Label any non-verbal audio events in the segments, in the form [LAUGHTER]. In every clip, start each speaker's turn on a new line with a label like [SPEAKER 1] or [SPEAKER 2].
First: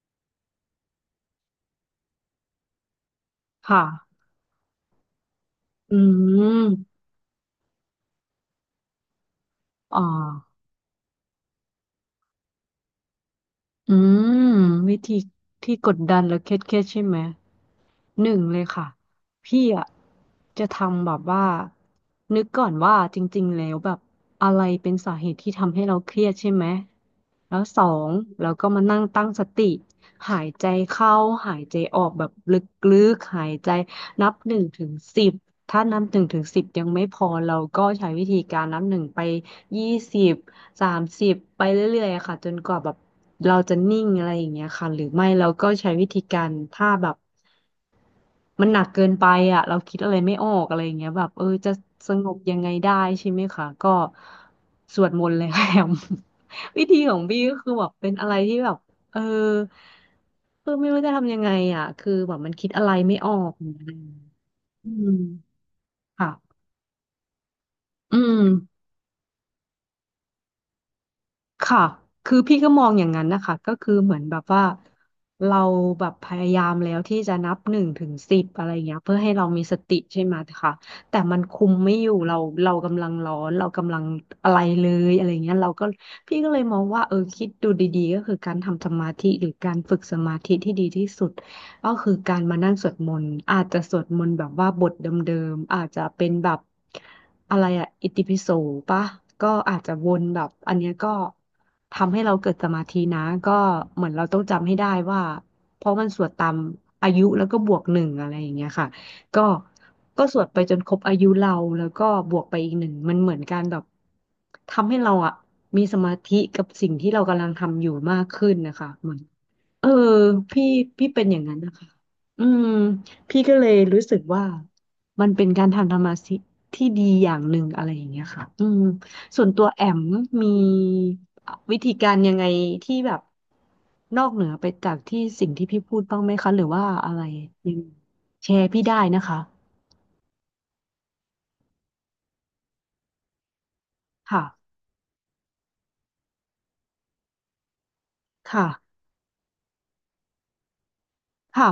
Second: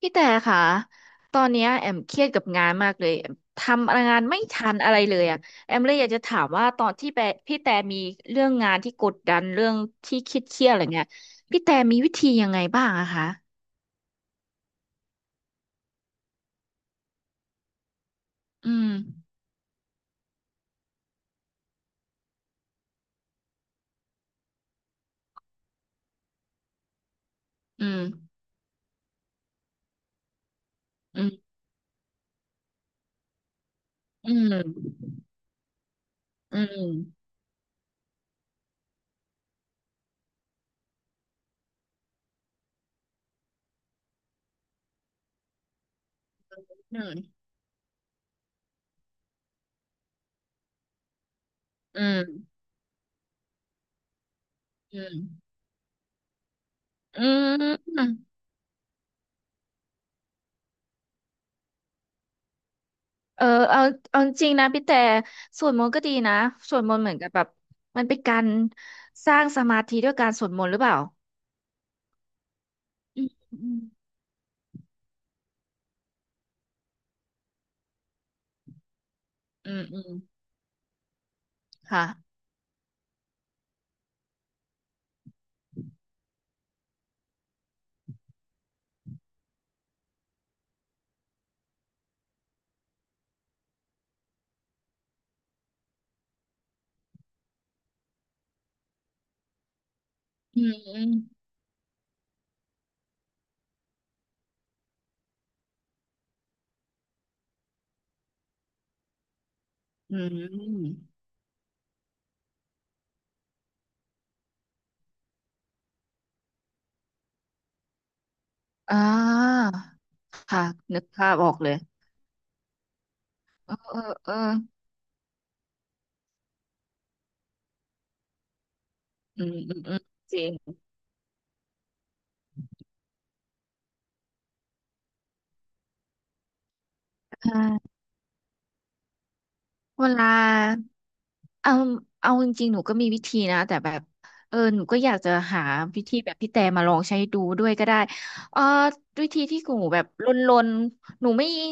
[SPEAKER 1] พี่แต่ค่ะตอนเนี้ยแอมเครียดกับงานมากเลยแอมท
[SPEAKER 2] ค่ะ
[SPEAKER 1] ำงานไม่ทันอะไรเลยอ่ะแอมเล
[SPEAKER 2] อื
[SPEAKER 1] ยอยากจะถามว่าตอน
[SPEAKER 2] ม
[SPEAKER 1] ที่พี่แต่มีเรื่องงานที่กดดันเรื่อง
[SPEAKER 2] อ่า
[SPEAKER 1] ที่เครียดเครียดอะไรเงี้ยพี่แต่มีวิธียังไงบ้างอะคะ
[SPEAKER 2] อืม วิธีที่กดดันและเครียดเครียดใช่ไหมหนึ่งเลย
[SPEAKER 1] อื
[SPEAKER 2] ค่ะ
[SPEAKER 1] ม
[SPEAKER 2] พี่อ่ะจะทำแบบว่า นึกก่อนว่าจริงๆแล้วแบบอะไรเป็นสาเหตุที่ทำให้เราเครียดใช่ไหม แล้วสอ
[SPEAKER 1] อืม
[SPEAKER 2] งเราก็มานั่งตั้งสติ หายใจเข้า
[SPEAKER 1] อืม
[SPEAKER 2] หายใจออกแบบลึกๆหายใจนั
[SPEAKER 1] อื
[SPEAKER 2] บหนึ่งถึง
[SPEAKER 1] ม
[SPEAKER 2] สิบถ้านับหนึ่งถึง
[SPEAKER 1] อื
[SPEAKER 2] สิบยัง
[SPEAKER 1] ม
[SPEAKER 2] ไม่พอเราก็ใช้วิธีการนับหนึ่งไป20 30ไปเรื่อยๆอะค่ะจนกว่าแบบเราจะนิ่งอะไรอย่างเงี้ยค่ะหรือไม่เราก็ใช้วิธีการถ้า
[SPEAKER 1] อื
[SPEAKER 2] แบบ
[SPEAKER 1] ม
[SPEAKER 2] มันหนักเกินไปอ่ะเราคิดอะไรไม่ออกอะไรอย่างเงี้ยแบบจะ
[SPEAKER 1] อื
[SPEAKER 2] สงบ
[SPEAKER 1] ม
[SPEAKER 2] ยังไงได้ใช่ไหมคะก็ส
[SPEAKER 1] อื
[SPEAKER 2] วดมนต์เลย
[SPEAKER 1] ม
[SPEAKER 2] [LAUGHS] ค่ะแอม [LAUGHS] วิธีขอ
[SPEAKER 1] อื
[SPEAKER 2] งพี่ก็คือแบบเป็นอะ
[SPEAKER 1] ม
[SPEAKER 2] ไรที่แบบเออคือไม่รู้จะทำยังไงอ่ะคือแบบมันคิดอะไรไม่ออ
[SPEAKER 1] เออ
[SPEAKER 2] กอย่าง
[SPEAKER 1] เอา
[SPEAKER 2] เงี้ย
[SPEAKER 1] เอาจริงนะพี่
[SPEAKER 2] อื
[SPEAKER 1] แต่
[SPEAKER 2] ม
[SPEAKER 1] สวดมนต์ก็ดี
[SPEAKER 2] ค่ะ
[SPEAKER 1] นะสวดมนต์เหมือนกับแบบมัน
[SPEAKER 2] อื
[SPEAKER 1] เป็นกา
[SPEAKER 2] ม
[SPEAKER 1] รสร้างสมาธิด้วยการสวดมนต์หรือเปล่า
[SPEAKER 2] ค่ะคือพี่ก็มองอย่างนั้
[SPEAKER 1] อื
[SPEAKER 2] นนะคะ ก็
[SPEAKER 1] ม
[SPEAKER 2] คือเหมือนแบบว่าเราแบบพยายามแล้วที่จะนับหนึ่งถึงสิบอะไรอย่างเงี้ยเพื่อให้เรามี
[SPEAKER 1] อื
[SPEAKER 2] ส
[SPEAKER 1] ม
[SPEAKER 2] ติ
[SPEAKER 1] อืม
[SPEAKER 2] ใช่ไหมคะแต่มันคุมไม่อยู่
[SPEAKER 1] ค่ะ
[SPEAKER 2] เราเรากำลังร้อนเรากำลังอะไรเลยอะไรเงี้ยเราก็พี่ก็เลยมองว่าคิดดูดีๆก็คือการทำสมาธิหรือการฝึกสมาธิที่ดีที่สุด ก็คือการมานั่งสวดมนต์อาจจะสวดมนต์แบบว่าบทเดิมๆอาจจะเป็นแบบอะไรอะอิติปิโสปะก็อาจจะวนแบบ
[SPEAKER 1] อื
[SPEAKER 2] อันเนี้ย
[SPEAKER 1] ม
[SPEAKER 2] ก็ทำให้เราเกิดสมาธินะก็เหมือนเราต้องจำให้ได้ว่าเพราะมันสวดตามอายุแล้วก็บวกหนึ่งอะไรอย่างเงี้ยค่ะก็
[SPEAKER 1] อื
[SPEAKER 2] ก็สวดไปจนครบ
[SPEAKER 1] ม
[SPEAKER 2] อายุเราแล้วก็บวกไปอีกหนึ่งมันเหมือนการแบบทำให้เราอะมีสมาธิกับสิ่งที่เรากำลังทำอยู่มากขึ้นนะคะ
[SPEAKER 1] อ่
[SPEAKER 2] เหมือน
[SPEAKER 1] า
[SPEAKER 2] เออ
[SPEAKER 1] ค่ะ
[SPEAKER 2] พี่
[SPEAKER 1] นึก
[SPEAKER 2] พี่เป็น
[SPEAKER 1] ภา
[SPEAKER 2] อ
[SPEAKER 1] พ
[SPEAKER 2] ย่าง
[SPEAKER 1] ออ
[SPEAKER 2] นั้
[SPEAKER 1] ก
[SPEAKER 2] น
[SPEAKER 1] เล
[SPEAKER 2] นะ
[SPEAKER 1] ย
[SPEAKER 2] คะอืมพี่ก็เล
[SPEAKER 1] เอ
[SPEAKER 2] ย
[SPEAKER 1] อ
[SPEAKER 2] รู้สึก
[SPEAKER 1] เออ
[SPEAKER 2] ว่ามันเป็นการทำธรรมะสิที่ดีอย่างหนึ่งอะไรอย่างเงี้ยค่ะอืม
[SPEAKER 1] อื
[SPEAKER 2] ส่วน
[SPEAKER 1] ม
[SPEAKER 2] ตัว
[SPEAKER 1] อืม
[SPEAKER 2] แอ
[SPEAKER 1] อื
[SPEAKER 2] ม
[SPEAKER 1] มจริ
[SPEAKER 2] มี
[SPEAKER 1] ง
[SPEAKER 2] วิธีการยังไงที่แบบนอกเหนือไปจากที่สิ่งที่พี่พูดบ้างไหมคะหรือว่าอะไร
[SPEAKER 1] ใ
[SPEAKER 2] ยัง
[SPEAKER 1] ช่
[SPEAKER 2] แชร์พี่ได้นะคะ
[SPEAKER 1] เวลาเอาเอาจริงๆหนูก็มีวิธีนะแต่แบบ
[SPEAKER 2] ค่ะ
[SPEAKER 1] เออหนูก็อยากจะหาวิธีแบบพี่แต่มาลองใช้ดูด้วยก็ได้เออ
[SPEAKER 2] ค่ะ
[SPEAKER 1] วิธีที่หนูแบบลนๆ
[SPEAKER 2] ค่ะ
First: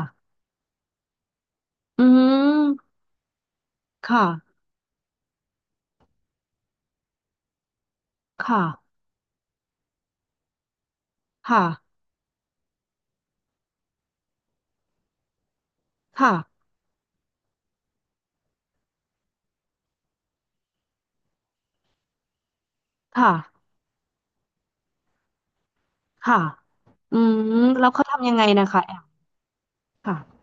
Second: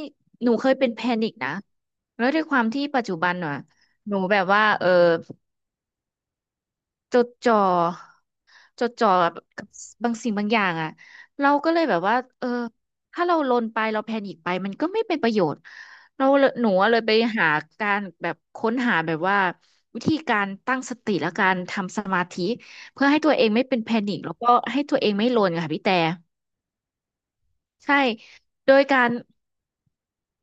[SPEAKER 1] หนูเคยเป็นแพนิคนะ
[SPEAKER 2] อื
[SPEAKER 1] แล้วด้วยความที่
[SPEAKER 2] ม
[SPEAKER 1] ปัจจุบันอ่ะหนู
[SPEAKER 2] ค่ะ
[SPEAKER 1] แบบว่าเออ จดจ่อ
[SPEAKER 2] ค่ะ
[SPEAKER 1] จดจ่อแบบกับบางสิ่งบางอย่างอ่ะเรา
[SPEAKER 2] ค่ะ
[SPEAKER 1] ก็เลยแบบว่าเออถ้าเราลนไปเราแพนิคไปมันก็ไม่เป็นประโยชน์เรา
[SPEAKER 2] ค่ะ
[SPEAKER 1] เลยหนูอะเลยไปหาการแบบค้นหาแบบว่าวิธีการตั้งสติและการทำสมาธิเพื่อให้ตั
[SPEAKER 2] ค่ะ
[SPEAKER 1] วเองไม่เป็นแพนิคแล้วก็ให้ตัวเองไม่ลนค่ะพี่แต่
[SPEAKER 2] ค่ะอืมแล้ว
[SPEAKER 1] ใช่
[SPEAKER 2] เขาทำยังไงนะ
[SPEAKER 1] โด
[SPEAKER 2] คะ
[SPEAKER 1] ย
[SPEAKER 2] แอ
[SPEAKER 1] กา
[SPEAKER 2] ม
[SPEAKER 1] ร
[SPEAKER 2] ค่ะ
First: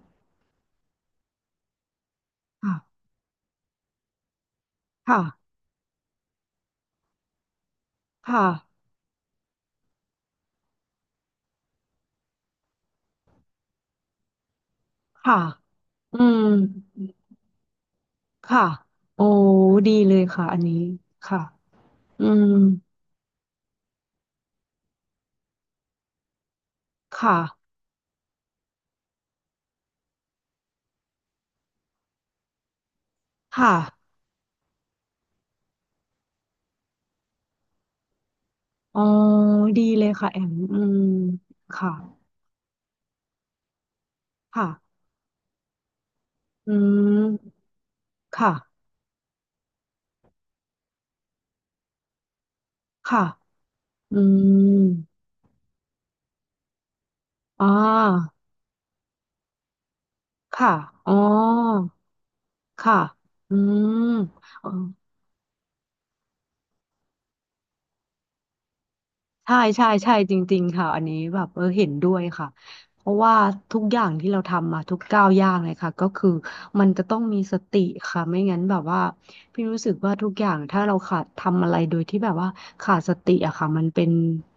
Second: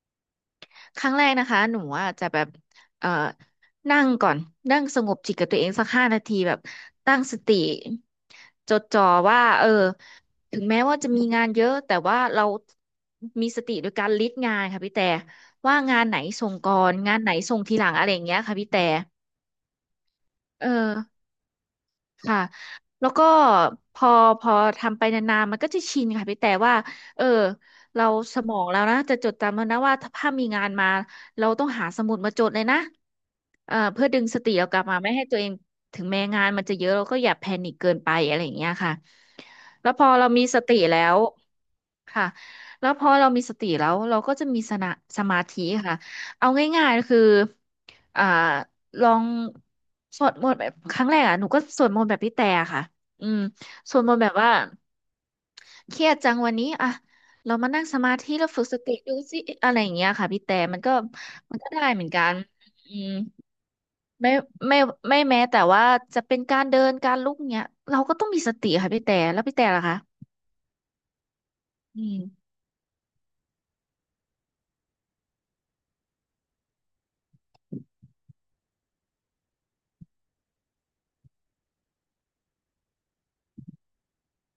[SPEAKER 1] ครั้งแรกนะคะหนูอาจจะแบบ
[SPEAKER 2] ค่ะ
[SPEAKER 1] เอ่อนั่งก่อนนั่งสง
[SPEAKER 2] ค่ะ
[SPEAKER 1] บจิตกับตัวเองสักห้านาทีแบบตั้งสติ
[SPEAKER 2] ค่ะ
[SPEAKER 1] จดจ่อว่าเออถึงแม้ว่าจะมีงานเยอะแต่ว่าเรามีสติโดยการลิสต์งานค่ะพี่แต่
[SPEAKER 2] ค่ะ
[SPEAKER 1] ว่างานไหน
[SPEAKER 2] อืม
[SPEAKER 1] ส่งก่อนงานไหนส่งทีหลังอะไรอย่างเงี้ยค่ะ
[SPEAKER 2] ค่ะ
[SPEAKER 1] พี่แต่
[SPEAKER 2] โอ้ดีเลยค่ะอัน
[SPEAKER 1] เอ
[SPEAKER 2] นี้
[SPEAKER 1] อ
[SPEAKER 2] ค่ะอื
[SPEAKER 1] ค่ะ
[SPEAKER 2] ม
[SPEAKER 1] แล้วก็พอพอทำไปนานๆมันก็จะชินค่ะพี่แต่ว่า เออ
[SPEAKER 2] ค่ะ
[SPEAKER 1] เราสมองแล้วนะจะจดจำแล้วนะว่าถ้ามีงานมา เราต้องหาสมุดมาจดเลยนะ
[SPEAKER 2] ค่ะ
[SPEAKER 1] เอ่อเพื่อดึงสติเรากลับมาไม่ให้ตัวเองถึงแม้งานมันจะเยอะเราก็อย่าแพนิคเกินไปอะไรอย่างเงี้ยค่ะ
[SPEAKER 2] อ๋อดี
[SPEAKER 1] แล้วพ
[SPEAKER 2] เล
[SPEAKER 1] อ
[SPEAKER 2] ย
[SPEAKER 1] เรา
[SPEAKER 2] ค่ะแอ
[SPEAKER 1] มี
[SPEAKER 2] ม
[SPEAKER 1] สติ
[SPEAKER 2] อื
[SPEAKER 1] แล้
[SPEAKER 2] ม
[SPEAKER 1] ว
[SPEAKER 2] ค่ะ
[SPEAKER 1] ค่ะแล้วพอเรามีสติแล้วเราก็จะมี
[SPEAKER 2] ค่ะ
[SPEAKER 1] สนะสมาธิค่ะเอา
[SPEAKER 2] อื
[SPEAKER 1] ง่ายๆคือ
[SPEAKER 2] ม
[SPEAKER 1] อ่า
[SPEAKER 2] ค่ะ
[SPEAKER 1] ลองสวดมนต์แบบครั้งแรกอ่ะหนูก็สวดมนต์แบบพี่แต่ค่ะ
[SPEAKER 2] ค่ะ
[SPEAKER 1] อืมสวดม
[SPEAKER 2] อื
[SPEAKER 1] นต์แบบว่า
[SPEAKER 2] ม
[SPEAKER 1] เครียดจังวันนี้อ่ะเรา
[SPEAKER 2] อ่
[SPEAKER 1] มานั่งสมา
[SPEAKER 2] า
[SPEAKER 1] ธิแล้วฝึกสติดูสิอะไรอย่างเงี้ยค่ะพี่แต่
[SPEAKER 2] ค่ะ
[SPEAKER 1] มันก็
[SPEAKER 2] อ๋อ
[SPEAKER 1] มันก็ได้เหมือนกันอื
[SPEAKER 2] ค่ะ
[SPEAKER 1] ม
[SPEAKER 2] อืม
[SPEAKER 1] ไม่ไม่ไม่แม้แต่ว่าจะเป็นการเดินการลุกเนี้ยเราก็ต้องมีสติค่ะพี่แต่แล้วพี่
[SPEAKER 2] ใช่
[SPEAKER 1] แต่ล่ะ
[SPEAKER 2] ใช่
[SPEAKER 1] คะ
[SPEAKER 2] ใช่จริงๆค่ะอันนี้แบบเห็น
[SPEAKER 1] อื
[SPEAKER 2] ด้วยค่ะ
[SPEAKER 1] ม
[SPEAKER 2] เพราะว่าทุกอย่างที่เราทำมาทุกก้าวย่างเลยค่ะก็คือมันจะต้องมีสติค่ะไม่งั้นแบบว่าพี่รู้สึกว่าทุกอย่างถ้าเราขาดทำอะไรโดยที่แบบว่าขาดสติอะค่ะมันเป็น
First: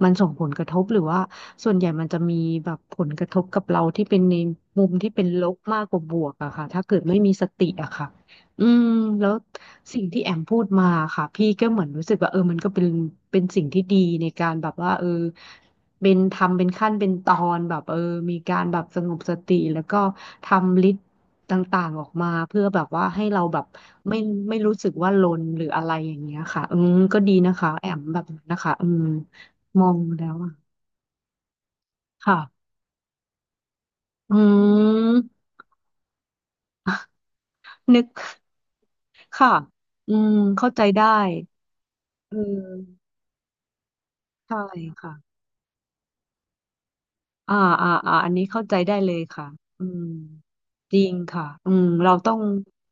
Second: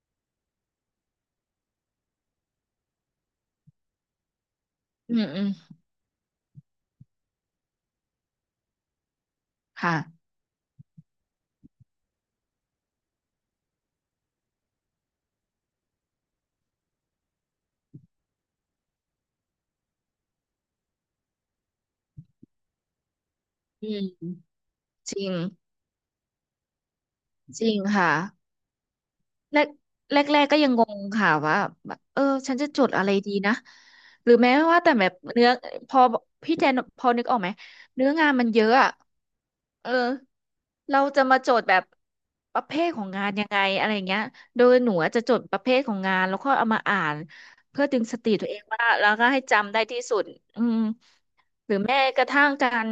[SPEAKER 2] มันส่งผลกระทบหรือว่าส่วนใหญ่มันจะมีแบบผลกระทบกับเราที่เป็นในมุมที่
[SPEAKER 1] อื
[SPEAKER 2] เป็
[SPEAKER 1] ม
[SPEAKER 2] น
[SPEAKER 1] อื
[SPEAKER 2] ล
[SPEAKER 1] ม
[SPEAKER 2] บมากกว่าบวกอะค่ะถ้าเกิดไม่มีสติอะค่ะอืมแล้ว สิ่งที่แอ
[SPEAKER 1] ค่ะ
[SPEAKER 2] มพูดมาค่ะพี่ก็เหมือนรู้สึกว่ามันก็เป็นสิ่งที่ดีในการแบบว่าเป็นทำเป็นขั้นเป็นตอนแบบมีการแบบสงบสติแล้วก็ทำลิสต์ต่างๆออกมาเพื่อแบบว่าให้เราแบบ
[SPEAKER 1] อืม
[SPEAKER 2] ไม่ไม่รู้สึกว่า
[SPEAKER 1] จ
[SPEAKER 2] ล
[SPEAKER 1] ริง
[SPEAKER 2] นหรืออะไรอย่างเงี้ยค่ะอืมก็ดีนะ
[SPEAKER 1] จ
[SPEAKER 2] คะ
[SPEAKER 1] ริง
[SPEAKER 2] แอม
[SPEAKER 1] ค่ะ
[SPEAKER 2] แบบนั้นนะคะอืม
[SPEAKER 1] แรก
[SPEAKER 2] มอง
[SPEAKER 1] แร
[SPEAKER 2] แล้
[SPEAKER 1] ก
[SPEAKER 2] ว
[SPEAKER 1] แรก
[SPEAKER 2] อะ
[SPEAKER 1] ก็ยังงงค่ะว่าแบบเออ
[SPEAKER 2] ค่ะ
[SPEAKER 1] ฉันจะจดอะไรดีนะหรื
[SPEAKER 2] อื
[SPEAKER 1] อแม้ว่าแต่แบบ
[SPEAKER 2] ม
[SPEAKER 1] เนื้อพอพี่แจนพอนึกออกไหม
[SPEAKER 2] [LAUGHS] นึก
[SPEAKER 1] เนื้องานมันเยอะอะ
[SPEAKER 2] ค่ะ
[SPEAKER 1] เออ
[SPEAKER 2] อืมเข้าใจ
[SPEAKER 1] เรา
[SPEAKER 2] ได้
[SPEAKER 1] จะมาโจดแบบ
[SPEAKER 2] เ
[SPEAKER 1] ประเภทข
[SPEAKER 2] ออ
[SPEAKER 1] องงานยังไงอะไรเงี้ย
[SPEAKER 2] ใช่
[SPEAKER 1] โดยหนูอะ
[SPEAKER 2] ค่ะ
[SPEAKER 1] จะจดประเภทของงานแล้วก็เอามาอ่าน
[SPEAKER 2] อ่า
[SPEAKER 1] เพื่อดึงส
[SPEAKER 2] อั
[SPEAKER 1] ติ
[SPEAKER 2] นนี้
[SPEAKER 1] ตัวเอ
[SPEAKER 2] เข้า
[SPEAKER 1] ง
[SPEAKER 2] ใจ
[SPEAKER 1] ว่า
[SPEAKER 2] ได้
[SPEAKER 1] แล้
[SPEAKER 2] เล
[SPEAKER 1] ว
[SPEAKER 2] ย
[SPEAKER 1] ก็ให้
[SPEAKER 2] ค่ะ
[SPEAKER 1] จำได้
[SPEAKER 2] อื
[SPEAKER 1] ที่
[SPEAKER 2] ม
[SPEAKER 1] สุดอืม
[SPEAKER 2] จริงค่ะอื
[SPEAKER 1] หรือ
[SPEAKER 2] ม
[SPEAKER 1] แม้
[SPEAKER 2] เรา
[SPEAKER 1] กระ
[SPEAKER 2] ต้อง
[SPEAKER 1] ทั่งการ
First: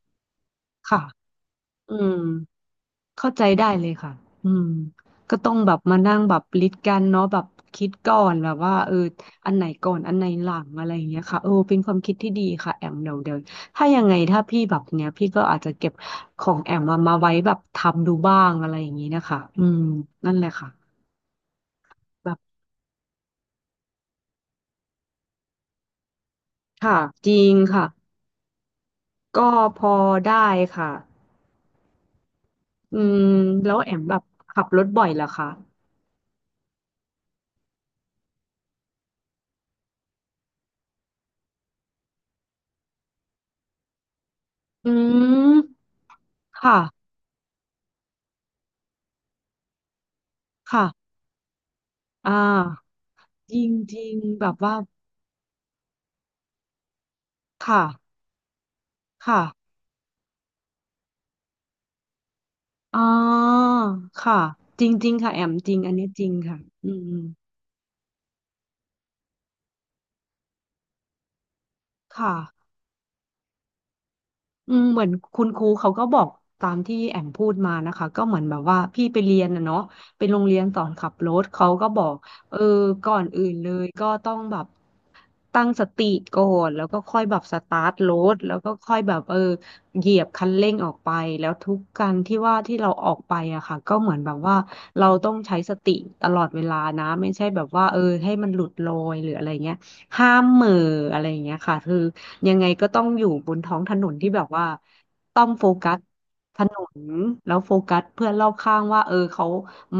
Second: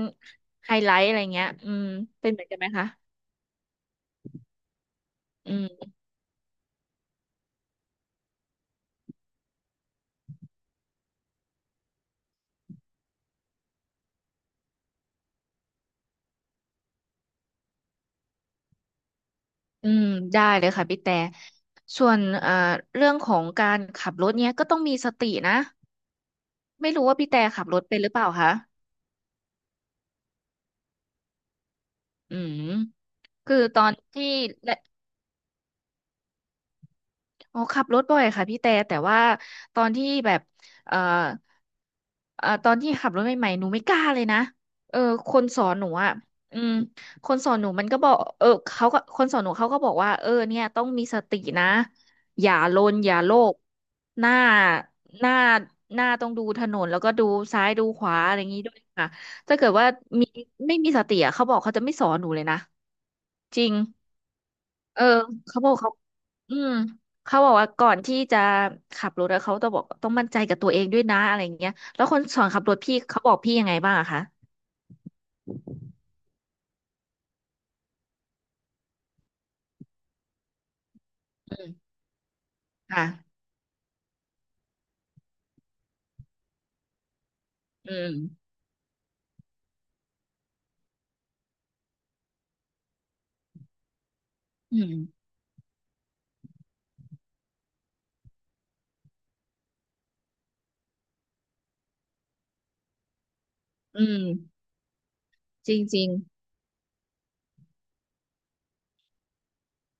[SPEAKER 1] ไฮไล
[SPEAKER 2] ค่ะ
[SPEAKER 1] ท์อะไรเงี้ยอืม
[SPEAKER 2] อืม
[SPEAKER 1] เป็นเหมือนกันไหมคะ
[SPEAKER 2] เข้าใจได้เลยค่ะอืมก็ต้อ
[SPEAKER 1] อื
[SPEAKER 2] งแบบ
[SPEAKER 1] ม
[SPEAKER 2] มานั่งแบบลิดกันเนาะแบบคิดก่อนแบบว่าอันไหนก่อนอันไหนหลังอะไรอย่างเงี้ยค่ะเป็นความคิดที่ดีค่ะแอมเดี๋ยวเดี๋ยวถ้ายังไงถ้าพี่แบบเนี้ยพี่ก็อาจจะเก็บของแอมมาไว้แบบทำดูบ้างอะไรอย่างงี้นะคะอืม
[SPEAKER 1] อืม
[SPEAKER 2] นั่น
[SPEAKER 1] ได้
[SPEAKER 2] แหละ
[SPEAKER 1] เลยค่ะ
[SPEAKER 2] ค่ะ
[SPEAKER 1] พี่แต่ส่วน
[SPEAKER 2] แบบ
[SPEAKER 1] เรื่องของการขับรถเนี้ยก็ต้องมีสตินะไม่
[SPEAKER 2] ค่ะ
[SPEAKER 1] รู้ว่าพี่
[SPEAKER 2] จริ
[SPEAKER 1] แต่
[SPEAKER 2] ง
[SPEAKER 1] ขับรถ
[SPEAKER 2] ค่ะ
[SPEAKER 1] เป็นหรือเปล่าคะ
[SPEAKER 2] ก็พอได้ค่ะ
[SPEAKER 1] อืม
[SPEAKER 2] อืม
[SPEAKER 1] คือ
[SPEAKER 2] แล้
[SPEAKER 1] ต
[SPEAKER 2] ว
[SPEAKER 1] อ
[SPEAKER 2] แอ
[SPEAKER 1] น
[SPEAKER 2] มแบบ
[SPEAKER 1] ที่
[SPEAKER 2] ขับรถบ่อยเหรอคะ
[SPEAKER 1] อ๋อขับรถบ่อยค่ะพี่แต่แต่ว่าตอนที่แบบเอ่อตอนที่ขับรถใหม่ๆหนูไม่กล้าเลยนะ
[SPEAKER 2] อื
[SPEAKER 1] เออคนสอนหนู
[SPEAKER 2] ม
[SPEAKER 1] อ่ะอืม
[SPEAKER 2] ค่ะ
[SPEAKER 1] คนสอนหนูมันก็บอกเออเขาก็คนสอนหนูเขาก็บอกว่าเออเนี่ยต้อ
[SPEAKER 2] ค่ะ
[SPEAKER 1] งมีสตินะ
[SPEAKER 2] อ่า
[SPEAKER 1] อย่าลนอย่าโล
[SPEAKER 2] จ
[SPEAKER 1] ก
[SPEAKER 2] ริงจริง
[SPEAKER 1] หน้า
[SPEAKER 2] แบบว่า
[SPEAKER 1] หน้าหน้าต้องดูถนนแล้วก็ดูซ้าย
[SPEAKER 2] ค่ะ
[SPEAKER 1] ดูขวาอะไรอย่างนี้ด้วยค่ะ
[SPEAKER 2] ค่ะ
[SPEAKER 1] ถ้าเกิดว่ามีไม่มีสติอ่ะเขาบอกเขาจะไม่สอนหนูเลยนะ
[SPEAKER 2] อ่า
[SPEAKER 1] จริง
[SPEAKER 2] ค่ะจริง
[SPEAKER 1] เออ
[SPEAKER 2] จริงค่ะแอม
[SPEAKER 1] เขาบ
[SPEAKER 2] จ
[SPEAKER 1] อ
[SPEAKER 2] ริ
[SPEAKER 1] ก
[SPEAKER 2] งอั
[SPEAKER 1] เขา
[SPEAKER 2] นนี้จริง
[SPEAKER 1] อื
[SPEAKER 2] ค่ะ
[SPEAKER 1] ม
[SPEAKER 2] อืม
[SPEAKER 1] เขาบอกว่าก่อนที่จะขับรถอะเขาต้องบอกต้องมั่นใจกับตัวเองด้วยนะอะไรอย่างเงี้ยแล้วคน
[SPEAKER 2] ค่ะ
[SPEAKER 1] สอนขับรถพี่เขาบอกพี่ยังไงบ้างอะคะ
[SPEAKER 2] อืมเหมือนคุณครูเขาก็บอกตามที่แอมพูดมานะคะก็เหมือนแบบว่าพี่ไปเรียนนะเนาะเป็นโรงเรียนสอนขับรถ
[SPEAKER 1] อื
[SPEAKER 2] เขาก็
[SPEAKER 1] ม
[SPEAKER 2] บอกเออ
[SPEAKER 1] ค่ะ
[SPEAKER 2] ก่อนอื่นเลยก็ต้องแบบ ตั้งสติก่อนแล้วก็ค่อยแบบสตาร์
[SPEAKER 1] อื
[SPEAKER 2] ทร
[SPEAKER 1] ม
[SPEAKER 2] ถแล้วก็ค่อยแบบเหยียบคันเร่งออกไปแล้วทุกการที่ว่าที่เราออกไปอะค่ะก็เหมือนแบบว่า
[SPEAKER 1] อืม
[SPEAKER 2] เราต้องใช้สติตลอดเวลานะไม่ใช่แบบว่าเออให้มันหลุดลอยหรืออะไรเงี้ยห้ามเหม่ออะไรอย่างเงี้ยค่ะคือยังไงก็ต้องอยู่บนท้องถ
[SPEAKER 1] อื
[SPEAKER 2] นนที่แบบ
[SPEAKER 1] ม
[SPEAKER 2] ว่าต้องโฟ
[SPEAKER 1] จริง
[SPEAKER 2] กั
[SPEAKER 1] จ
[SPEAKER 2] ส
[SPEAKER 1] ริง
[SPEAKER 2] ถนนแล้วโฟกัสเพื่อนรอบข้างว่าเออเขา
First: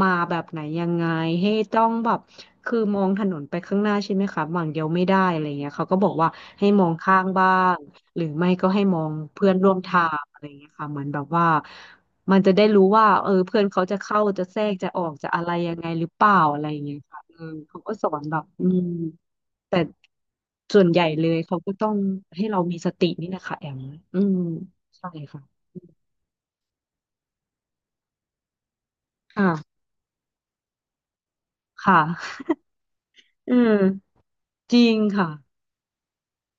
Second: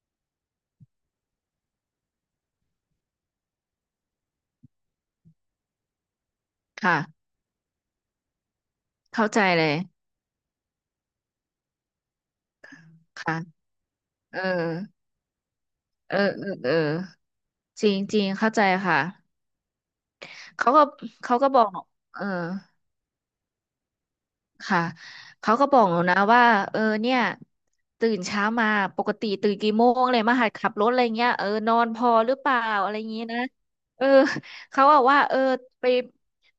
[SPEAKER 2] มาแบบไหนยังไงให้ต้องแบบคือมองถนนไปข้างหน้าใช่ไหมคะฝั่งเดียวไม่ได้อะไรเงี้ยเขาก็บอกว่าให้มอง
[SPEAKER 1] ค่ะ
[SPEAKER 2] ข้างบ้างหรือไม่ก็ให้มอง
[SPEAKER 1] เข้าใจ
[SPEAKER 2] เพื่อน
[SPEAKER 1] เล
[SPEAKER 2] ร่ว
[SPEAKER 1] ย
[SPEAKER 2] มทางอะไรเงี้ยค่ะเหมือนแบบว่ามันจะได้รู้ว่าเออ
[SPEAKER 1] ค่ะ
[SPEAKER 2] เพื่อนเขาจะเข้า
[SPEAKER 1] เออ
[SPEAKER 2] จะแทรกจะออกจะอะไรยังไงหรือ
[SPEAKER 1] เออ
[SPEAKER 2] เปล่า
[SPEAKER 1] เออ
[SPEAKER 2] อะไร
[SPEAKER 1] เออ
[SPEAKER 2] เงี้ยค่ะเออเขา
[SPEAKER 1] จ
[SPEAKER 2] ก็
[SPEAKER 1] ริง
[SPEAKER 2] สอ
[SPEAKER 1] จ
[SPEAKER 2] น
[SPEAKER 1] ริง
[SPEAKER 2] แบบ
[SPEAKER 1] เข้าใจ
[SPEAKER 2] อืม
[SPEAKER 1] ค่ะ
[SPEAKER 2] แต่
[SPEAKER 1] เขา
[SPEAKER 2] ส่
[SPEAKER 1] ก็
[SPEAKER 2] วนใหญ่เล
[SPEAKER 1] เขา
[SPEAKER 2] ย
[SPEAKER 1] ก็
[SPEAKER 2] เขา
[SPEAKER 1] บอ
[SPEAKER 2] ก็
[SPEAKER 1] ก
[SPEAKER 2] ต้อง
[SPEAKER 1] เออ
[SPEAKER 2] ให้เรามีสตินี่แหละค่ะแอมอืม
[SPEAKER 1] ค่ะ
[SPEAKER 2] ใช่
[SPEAKER 1] เขา
[SPEAKER 2] ค่ะ
[SPEAKER 1] ก็บอกหนูนะว่าเออเนี่ยตื่นเช้ามาปกติตื่นกี่
[SPEAKER 2] ค่ะ
[SPEAKER 1] โมงเลยมาหัดขับรถอะไรเงี้ยเออนอนพ
[SPEAKER 2] ค่ะ
[SPEAKER 1] อหรือเปล่าอะไรอย่างงี้นะ
[SPEAKER 2] อื
[SPEAKER 1] เออ
[SPEAKER 2] มจ
[SPEAKER 1] เขา
[SPEAKER 2] ริ
[SPEAKER 1] บ
[SPEAKER 2] ง
[SPEAKER 1] อกว่า
[SPEAKER 2] ค่ะ
[SPEAKER 1] เออไป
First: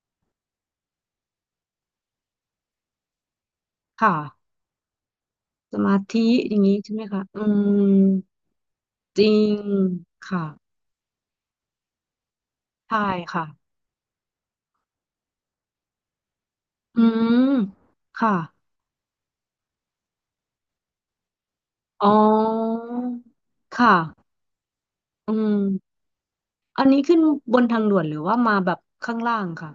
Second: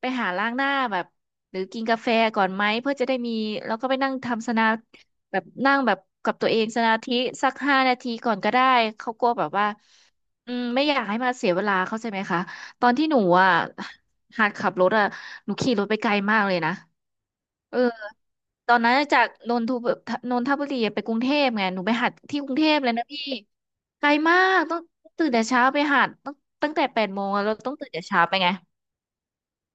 [SPEAKER 1] ไปหาล้างหน้าแบบหรือกินกาแฟก่อนไหมเพื่อจะได้มีแล้วก็ไปนั่งทำ
[SPEAKER 2] ค่ะ
[SPEAKER 1] สนาแบบนั่
[SPEAKER 2] ส
[SPEAKER 1] งแบ
[SPEAKER 2] มา
[SPEAKER 1] บ
[SPEAKER 2] ธิ
[SPEAKER 1] กับตัว
[SPEAKER 2] อ
[SPEAKER 1] เอ
[SPEAKER 2] ย่าง
[SPEAKER 1] ง
[SPEAKER 2] นี้
[SPEAKER 1] ส
[SPEAKER 2] ใช่
[SPEAKER 1] มา
[SPEAKER 2] ไหม
[SPEAKER 1] ธิ
[SPEAKER 2] คะอื
[SPEAKER 1] สักห้า
[SPEAKER 2] ม
[SPEAKER 1] นาทีก่อนก็ได้เขา
[SPEAKER 2] จ
[SPEAKER 1] กลั
[SPEAKER 2] ริ
[SPEAKER 1] วแบบ
[SPEAKER 2] ง
[SPEAKER 1] ว่า
[SPEAKER 2] ค่ะ
[SPEAKER 1] อืมไม่อยากให้มาเสียเวลาเข้าใจไหมคะตอน
[SPEAKER 2] ใช่
[SPEAKER 1] ที่หนู
[SPEAKER 2] ค่ะ
[SPEAKER 1] อ่ะหัดขับรถอ่ะหนูขี่รถไปไกลมากเลยนะ
[SPEAKER 2] อืม
[SPEAKER 1] เออ
[SPEAKER 2] ค่ะ
[SPEAKER 1] ตอนนั้นจากนนทบุรีไปกรุงเทพไงหนูไป
[SPEAKER 2] อ๋
[SPEAKER 1] หั
[SPEAKER 2] อ
[SPEAKER 1] ดที่กรุงเทพเลยนะพี่
[SPEAKER 2] ค่ะ
[SPEAKER 1] ไกลมากต้องตื่
[SPEAKER 2] อื
[SPEAKER 1] นแต่เช้าไป
[SPEAKER 2] ม
[SPEAKER 1] หัดต้องตั้ง
[SPEAKER 2] อั
[SPEAKER 1] แต่
[SPEAKER 2] น
[SPEAKER 1] แป
[SPEAKER 2] นี้
[SPEAKER 1] ด
[SPEAKER 2] ขึ้น
[SPEAKER 1] โมงอะเรา
[SPEAKER 2] บน
[SPEAKER 1] ต้อง
[SPEAKER 2] ทาง
[SPEAKER 1] ตื่น
[SPEAKER 2] ด่
[SPEAKER 1] แต่
[SPEAKER 2] วนหรื
[SPEAKER 1] เช้า
[SPEAKER 2] อ
[SPEAKER 1] ไป
[SPEAKER 2] ว่า
[SPEAKER 1] ไง
[SPEAKER 2] มาแบบข้างล่างค่ะ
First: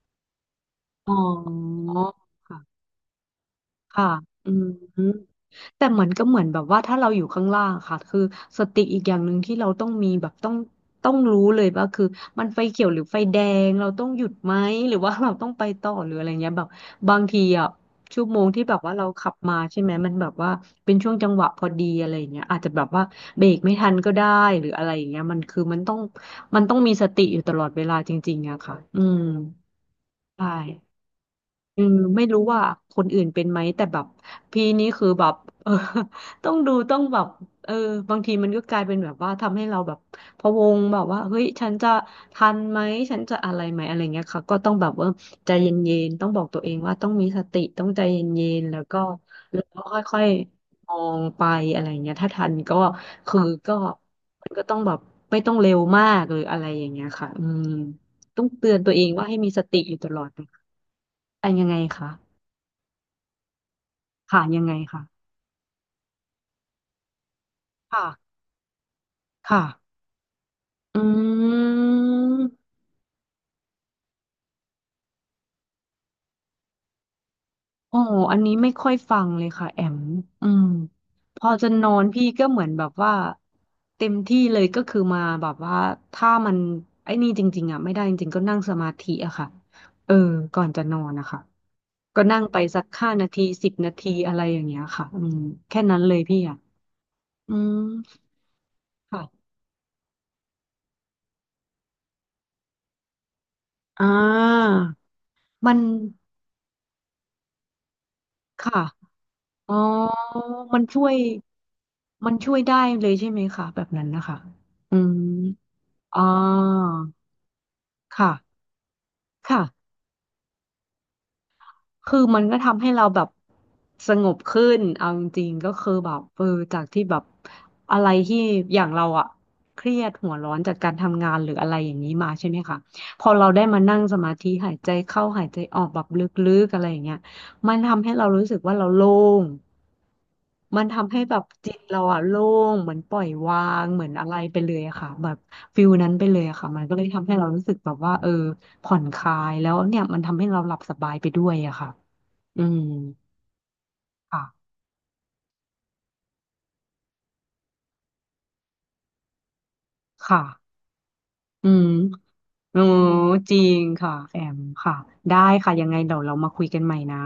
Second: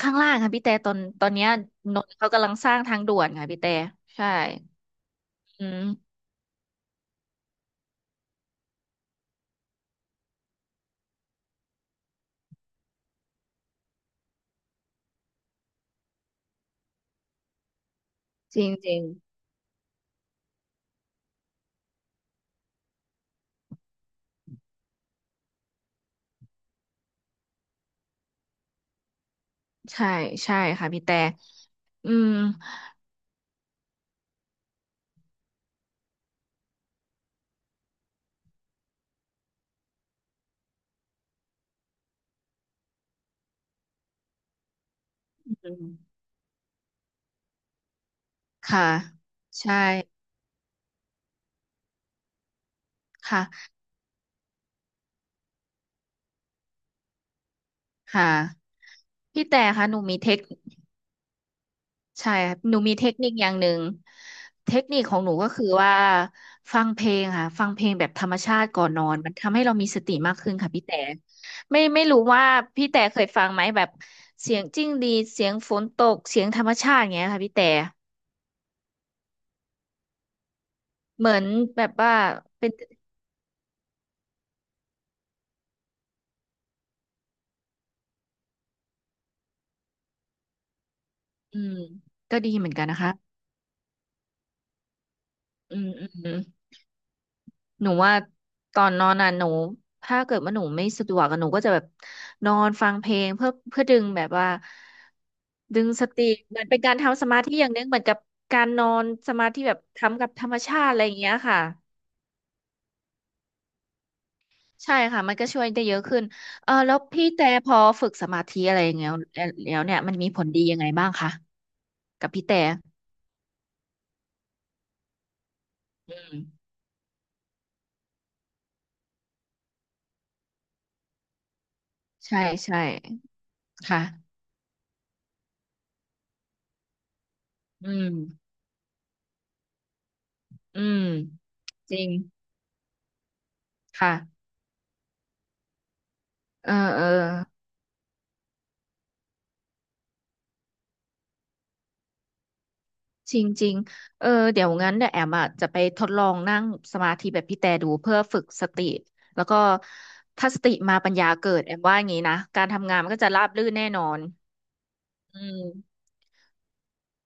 [SPEAKER 1] ข้างล่างค่ะพี่แต่ตอน
[SPEAKER 2] อ๋
[SPEAKER 1] ตอนเนี้ย
[SPEAKER 2] อ
[SPEAKER 1] นนท์เขากำลังสร้า
[SPEAKER 2] ค่ะ
[SPEAKER 1] งทางด่วนค่ะพี่แต่
[SPEAKER 2] ค่ะ
[SPEAKER 1] ใช่
[SPEAKER 2] อืม
[SPEAKER 1] อื
[SPEAKER 2] แต่เหมือน
[SPEAKER 1] ม
[SPEAKER 2] ก็เหมือนแบบว่าถ้าเราอยู่ข้างล่างค่ะคือสติอีกอย่างหนึ่งที่เราต้องมีแบบต้องรู้เลยว่าคือมันไฟเขียวหรือไฟแดงเราต้องหยุดไหมหรือว่าเราต้องไปต่อหรืออะไรเงี้ยแบบบางทีอ่ะชั่วโมง
[SPEAKER 1] จ
[SPEAKER 2] ที่
[SPEAKER 1] ริง
[SPEAKER 2] แบบ
[SPEAKER 1] จ
[SPEAKER 2] ว่า
[SPEAKER 1] ริง
[SPEAKER 2] เราขับมาใช่ไหมมันแบบว่าเป็นช่วงจังหวะพอดีอะไร่าเงี้ยอาจจะแบบว่าเบรกไม่ทันก็ได้หรืออะไรอย่างเงี้ยมันคือมันต้องมีสติอยู่ตลอดเวลาจริงๆอะค่ะอืม
[SPEAKER 1] ใช่
[SPEAKER 2] ใช่
[SPEAKER 1] ใช่ค่ะพี่แต่
[SPEAKER 2] อืม
[SPEAKER 1] อื
[SPEAKER 2] ไม่
[SPEAKER 1] ม
[SPEAKER 2] รู้ว่าคนอื่นเป็นไหมแต่แบบพี่นี่คือแบบเออ [LAUGHS] ต้องดูต้องแบบเออบางทีมันก็กลายเป็นแบบว่าทำให้เราแบบพะวงแบบว่าเฮ้ยฉันจะทันไหมฉันจะอะไรไหมอะไรเงี้ยค่ะก็ต้องแบบว่าใจ
[SPEAKER 1] อื
[SPEAKER 2] เย็น
[SPEAKER 1] ม
[SPEAKER 2] ๆต้องบอกตัวเองว่าต้องมีสติต้องใจเย็นๆแล้ว
[SPEAKER 1] ค่ะ
[SPEAKER 2] ก็แล้ว
[SPEAKER 1] ใช่
[SPEAKER 2] ก็ค่อยๆมองไปอะไรเงี้ยถ้าทันก็คือ
[SPEAKER 1] ค่ะ
[SPEAKER 2] ก็มันก็ต้องแบบไม่ต้องเร็วมากหรืออะไรอย่างเงี้ยค่ะอืม
[SPEAKER 1] ค่ะ
[SPEAKER 2] ต้องเตือนตัวเองว่าให้
[SPEAKER 1] พี่
[SPEAKER 2] มี
[SPEAKER 1] แต่
[SPEAKER 2] สติ
[SPEAKER 1] ค่ะ
[SPEAKER 2] อ
[SPEAKER 1] ห
[SPEAKER 2] ยู่
[SPEAKER 1] นู
[SPEAKER 2] ต
[SPEAKER 1] มี
[SPEAKER 2] ลอ
[SPEAKER 1] เท
[SPEAKER 2] ด
[SPEAKER 1] ค
[SPEAKER 2] เป็นยังไงคะ
[SPEAKER 1] ใช่ครับหนูมีเทคนิคอย่างหนึ่ง
[SPEAKER 2] ค่ะยัง
[SPEAKER 1] เท
[SPEAKER 2] ไง
[SPEAKER 1] คนิคขอ
[SPEAKER 2] ค่ะ
[SPEAKER 1] งหนูก็คือว่าฟังเพลงค่ะฟังเพลงแบบธร
[SPEAKER 2] ค่ะ
[SPEAKER 1] รมชาติก่อนนอนมันทำ
[SPEAKER 2] ค่ะ
[SPEAKER 1] ให้เรามีสติมากขึ้นค่ะพี่แต่
[SPEAKER 2] อื
[SPEAKER 1] ไม่รู้
[SPEAKER 2] ม
[SPEAKER 1] ว่าพี่แต่เคยฟังไหมแบบเสียงจิ้งหรีดเสียงฝนตกเสียงธรรมชาติอย่างเงี้ยค่ะพี่แต่
[SPEAKER 2] โอ้อันนี้ไม่ค่อยฟังเลยค่ะแอมอืม
[SPEAKER 1] เหมือ
[SPEAKER 2] พ
[SPEAKER 1] น
[SPEAKER 2] อจะ
[SPEAKER 1] แบ
[SPEAKER 2] นอ
[SPEAKER 1] บ
[SPEAKER 2] น
[SPEAKER 1] ว่า
[SPEAKER 2] พี่ก็เหมือ
[SPEAKER 1] เป็
[SPEAKER 2] น
[SPEAKER 1] น
[SPEAKER 2] แบบว่าเต็มที่เลยก็คือมาแบบว่าถ้ามันไอ้นี่จริงๆอ่ะไม่ได้จริงๆก็นั่งสมาธิอะค่ะเออก่อนจะนอนนะคะ
[SPEAKER 1] อืม
[SPEAKER 2] ก็
[SPEAKER 1] ก็
[SPEAKER 2] นั่ง
[SPEAKER 1] ดี
[SPEAKER 2] ไป
[SPEAKER 1] เหมือน
[SPEAKER 2] สั
[SPEAKER 1] กั
[SPEAKER 2] ก
[SPEAKER 1] นนะ
[SPEAKER 2] ห้า
[SPEAKER 1] คะ
[SPEAKER 2] นาทีสิบนาทีอะไรอย่างเงี้ยค่ะอืม
[SPEAKER 1] อื
[SPEAKER 2] แค่
[SPEAKER 1] ม
[SPEAKER 2] นั้น
[SPEAKER 1] อื
[SPEAKER 2] เลย
[SPEAKER 1] ม
[SPEAKER 2] พี่อ่ะอืม
[SPEAKER 1] หนูว่าตอนนอนน่ะหนู
[SPEAKER 2] ค่ะ
[SPEAKER 1] ถ้าเกิดว่าหนูไม่สะดวกอะหนูก็จะแบบนอนฟังเพลงเพื่อดึ
[SPEAKER 2] อ่
[SPEAKER 1] งแบบว่า
[SPEAKER 2] ามัน
[SPEAKER 1] ดึงสติเหมือนเป็นการทำสมาธิอย่างหนึงเหมือนกับการ
[SPEAKER 2] ค่ะ
[SPEAKER 1] นอนสมาธิ
[SPEAKER 2] อ๋
[SPEAKER 1] แบ
[SPEAKER 2] อ
[SPEAKER 1] บทำกับธรรมชา
[SPEAKER 2] มัน
[SPEAKER 1] ติอะ
[SPEAKER 2] ช่
[SPEAKER 1] ไร
[SPEAKER 2] ว
[SPEAKER 1] อ
[SPEAKER 2] ย
[SPEAKER 1] ย่างเงี้ยค่ะ
[SPEAKER 2] มันช่วยได้เลยใช่ไหมคะแบบนั้นนะคะอื
[SPEAKER 1] ใช่
[SPEAKER 2] ม
[SPEAKER 1] ค่ะมันก็ช่วยได้เยอะ
[SPEAKER 2] อ่
[SPEAKER 1] ขึ้นเออ
[SPEAKER 2] า
[SPEAKER 1] แล้วพี่แต่พอฝึกส
[SPEAKER 2] ค่ะ
[SPEAKER 1] มาธิอะไรอย่างเงี้ยแล
[SPEAKER 2] ค่ะ
[SPEAKER 1] ้วเนี่ยมันมีผลดียังไงบ้างคะ
[SPEAKER 2] คือ
[SPEAKER 1] กับ
[SPEAKER 2] มัน
[SPEAKER 1] พี่
[SPEAKER 2] ก็
[SPEAKER 1] แต่
[SPEAKER 2] ทำให้เราแบบสงบขึ้นเอาจริงๆก็คือแบบ
[SPEAKER 1] อืม
[SPEAKER 2] เออจากที่แบบอะไรที่อย่างเราอะเครียดหัวร้อนจากการทำงานหรืออะไรอย่างนี้มา
[SPEAKER 1] ใช่
[SPEAKER 2] ใช่ไหมคะ
[SPEAKER 1] ใช่
[SPEAKER 2] พอเราได้มานั่งส
[SPEAKER 1] ค่ะ
[SPEAKER 2] มาธิหายใจเข้าหายใจออกแบบลึกๆอะไรอย่างเงี้ยมัน
[SPEAKER 1] อื
[SPEAKER 2] ทำ
[SPEAKER 1] ม
[SPEAKER 2] ให้เรารู้สึกว่าเราโล่ง
[SPEAKER 1] อื
[SPEAKER 2] มัน
[SPEAKER 1] ม
[SPEAKER 2] ทำให้แบบจิต
[SPEAKER 1] จ
[SPEAKER 2] เรา
[SPEAKER 1] ริง
[SPEAKER 2] อะโล่งเหมือนปล่อยวางเหมือนอะไร
[SPEAKER 1] ค่ะ
[SPEAKER 2] ไปเลยอะค่ะแบบฟิลนั้นไปเลยอะค่ะ
[SPEAKER 1] เออ
[SPEAKER 2] มันก็เล
[SPEAKER 1] เออ
[SPEAKER 2] ยทำให้เรารู้สึกแบบว่าเออผ่อนคลายแล้วเนี่ยมันทำให้เราหลับสบายไปด้วยอะค่ะอืม
[SPEAKER 1] จริงๆเออ
[SPEAKER 2] ค่ะ
[SPEAKER 1] เดี๋ยวแอมอ่ะจะไปทดลองนั่งสมาธิแบบพี่แต่ดูเพื่อฝึกสติแล้วก็
[SPEAKER 2] ค่ะ
[SPEAKER 1] ถ้าสติมาปัญญาเกิด
[SPEAKER 2] อื
[SPEAKER 1] แอม
[SPEAKER 2] ม
[SPEAKER 1] ว่าอย่างนี้นะการ
[SPEAKER 2] โอ้
[SPEAKER 1] ทำงานมันก็จะราบ
[SPEAKER 2] จริ
[SPEAKER 1] รื่น
[SPEAKER 2] ง
[SPEAKER 1] แน่นอ
[SPEAKER 2] ค่ะ
[SPEAKER 1] น
[SPEAKER 2] แอมค่ะได้
[SPEAKER 1] อืม
[SPEAKER 2] ค่ะยังไงเดี๋ยวเรามาคุยกันใหม่นะ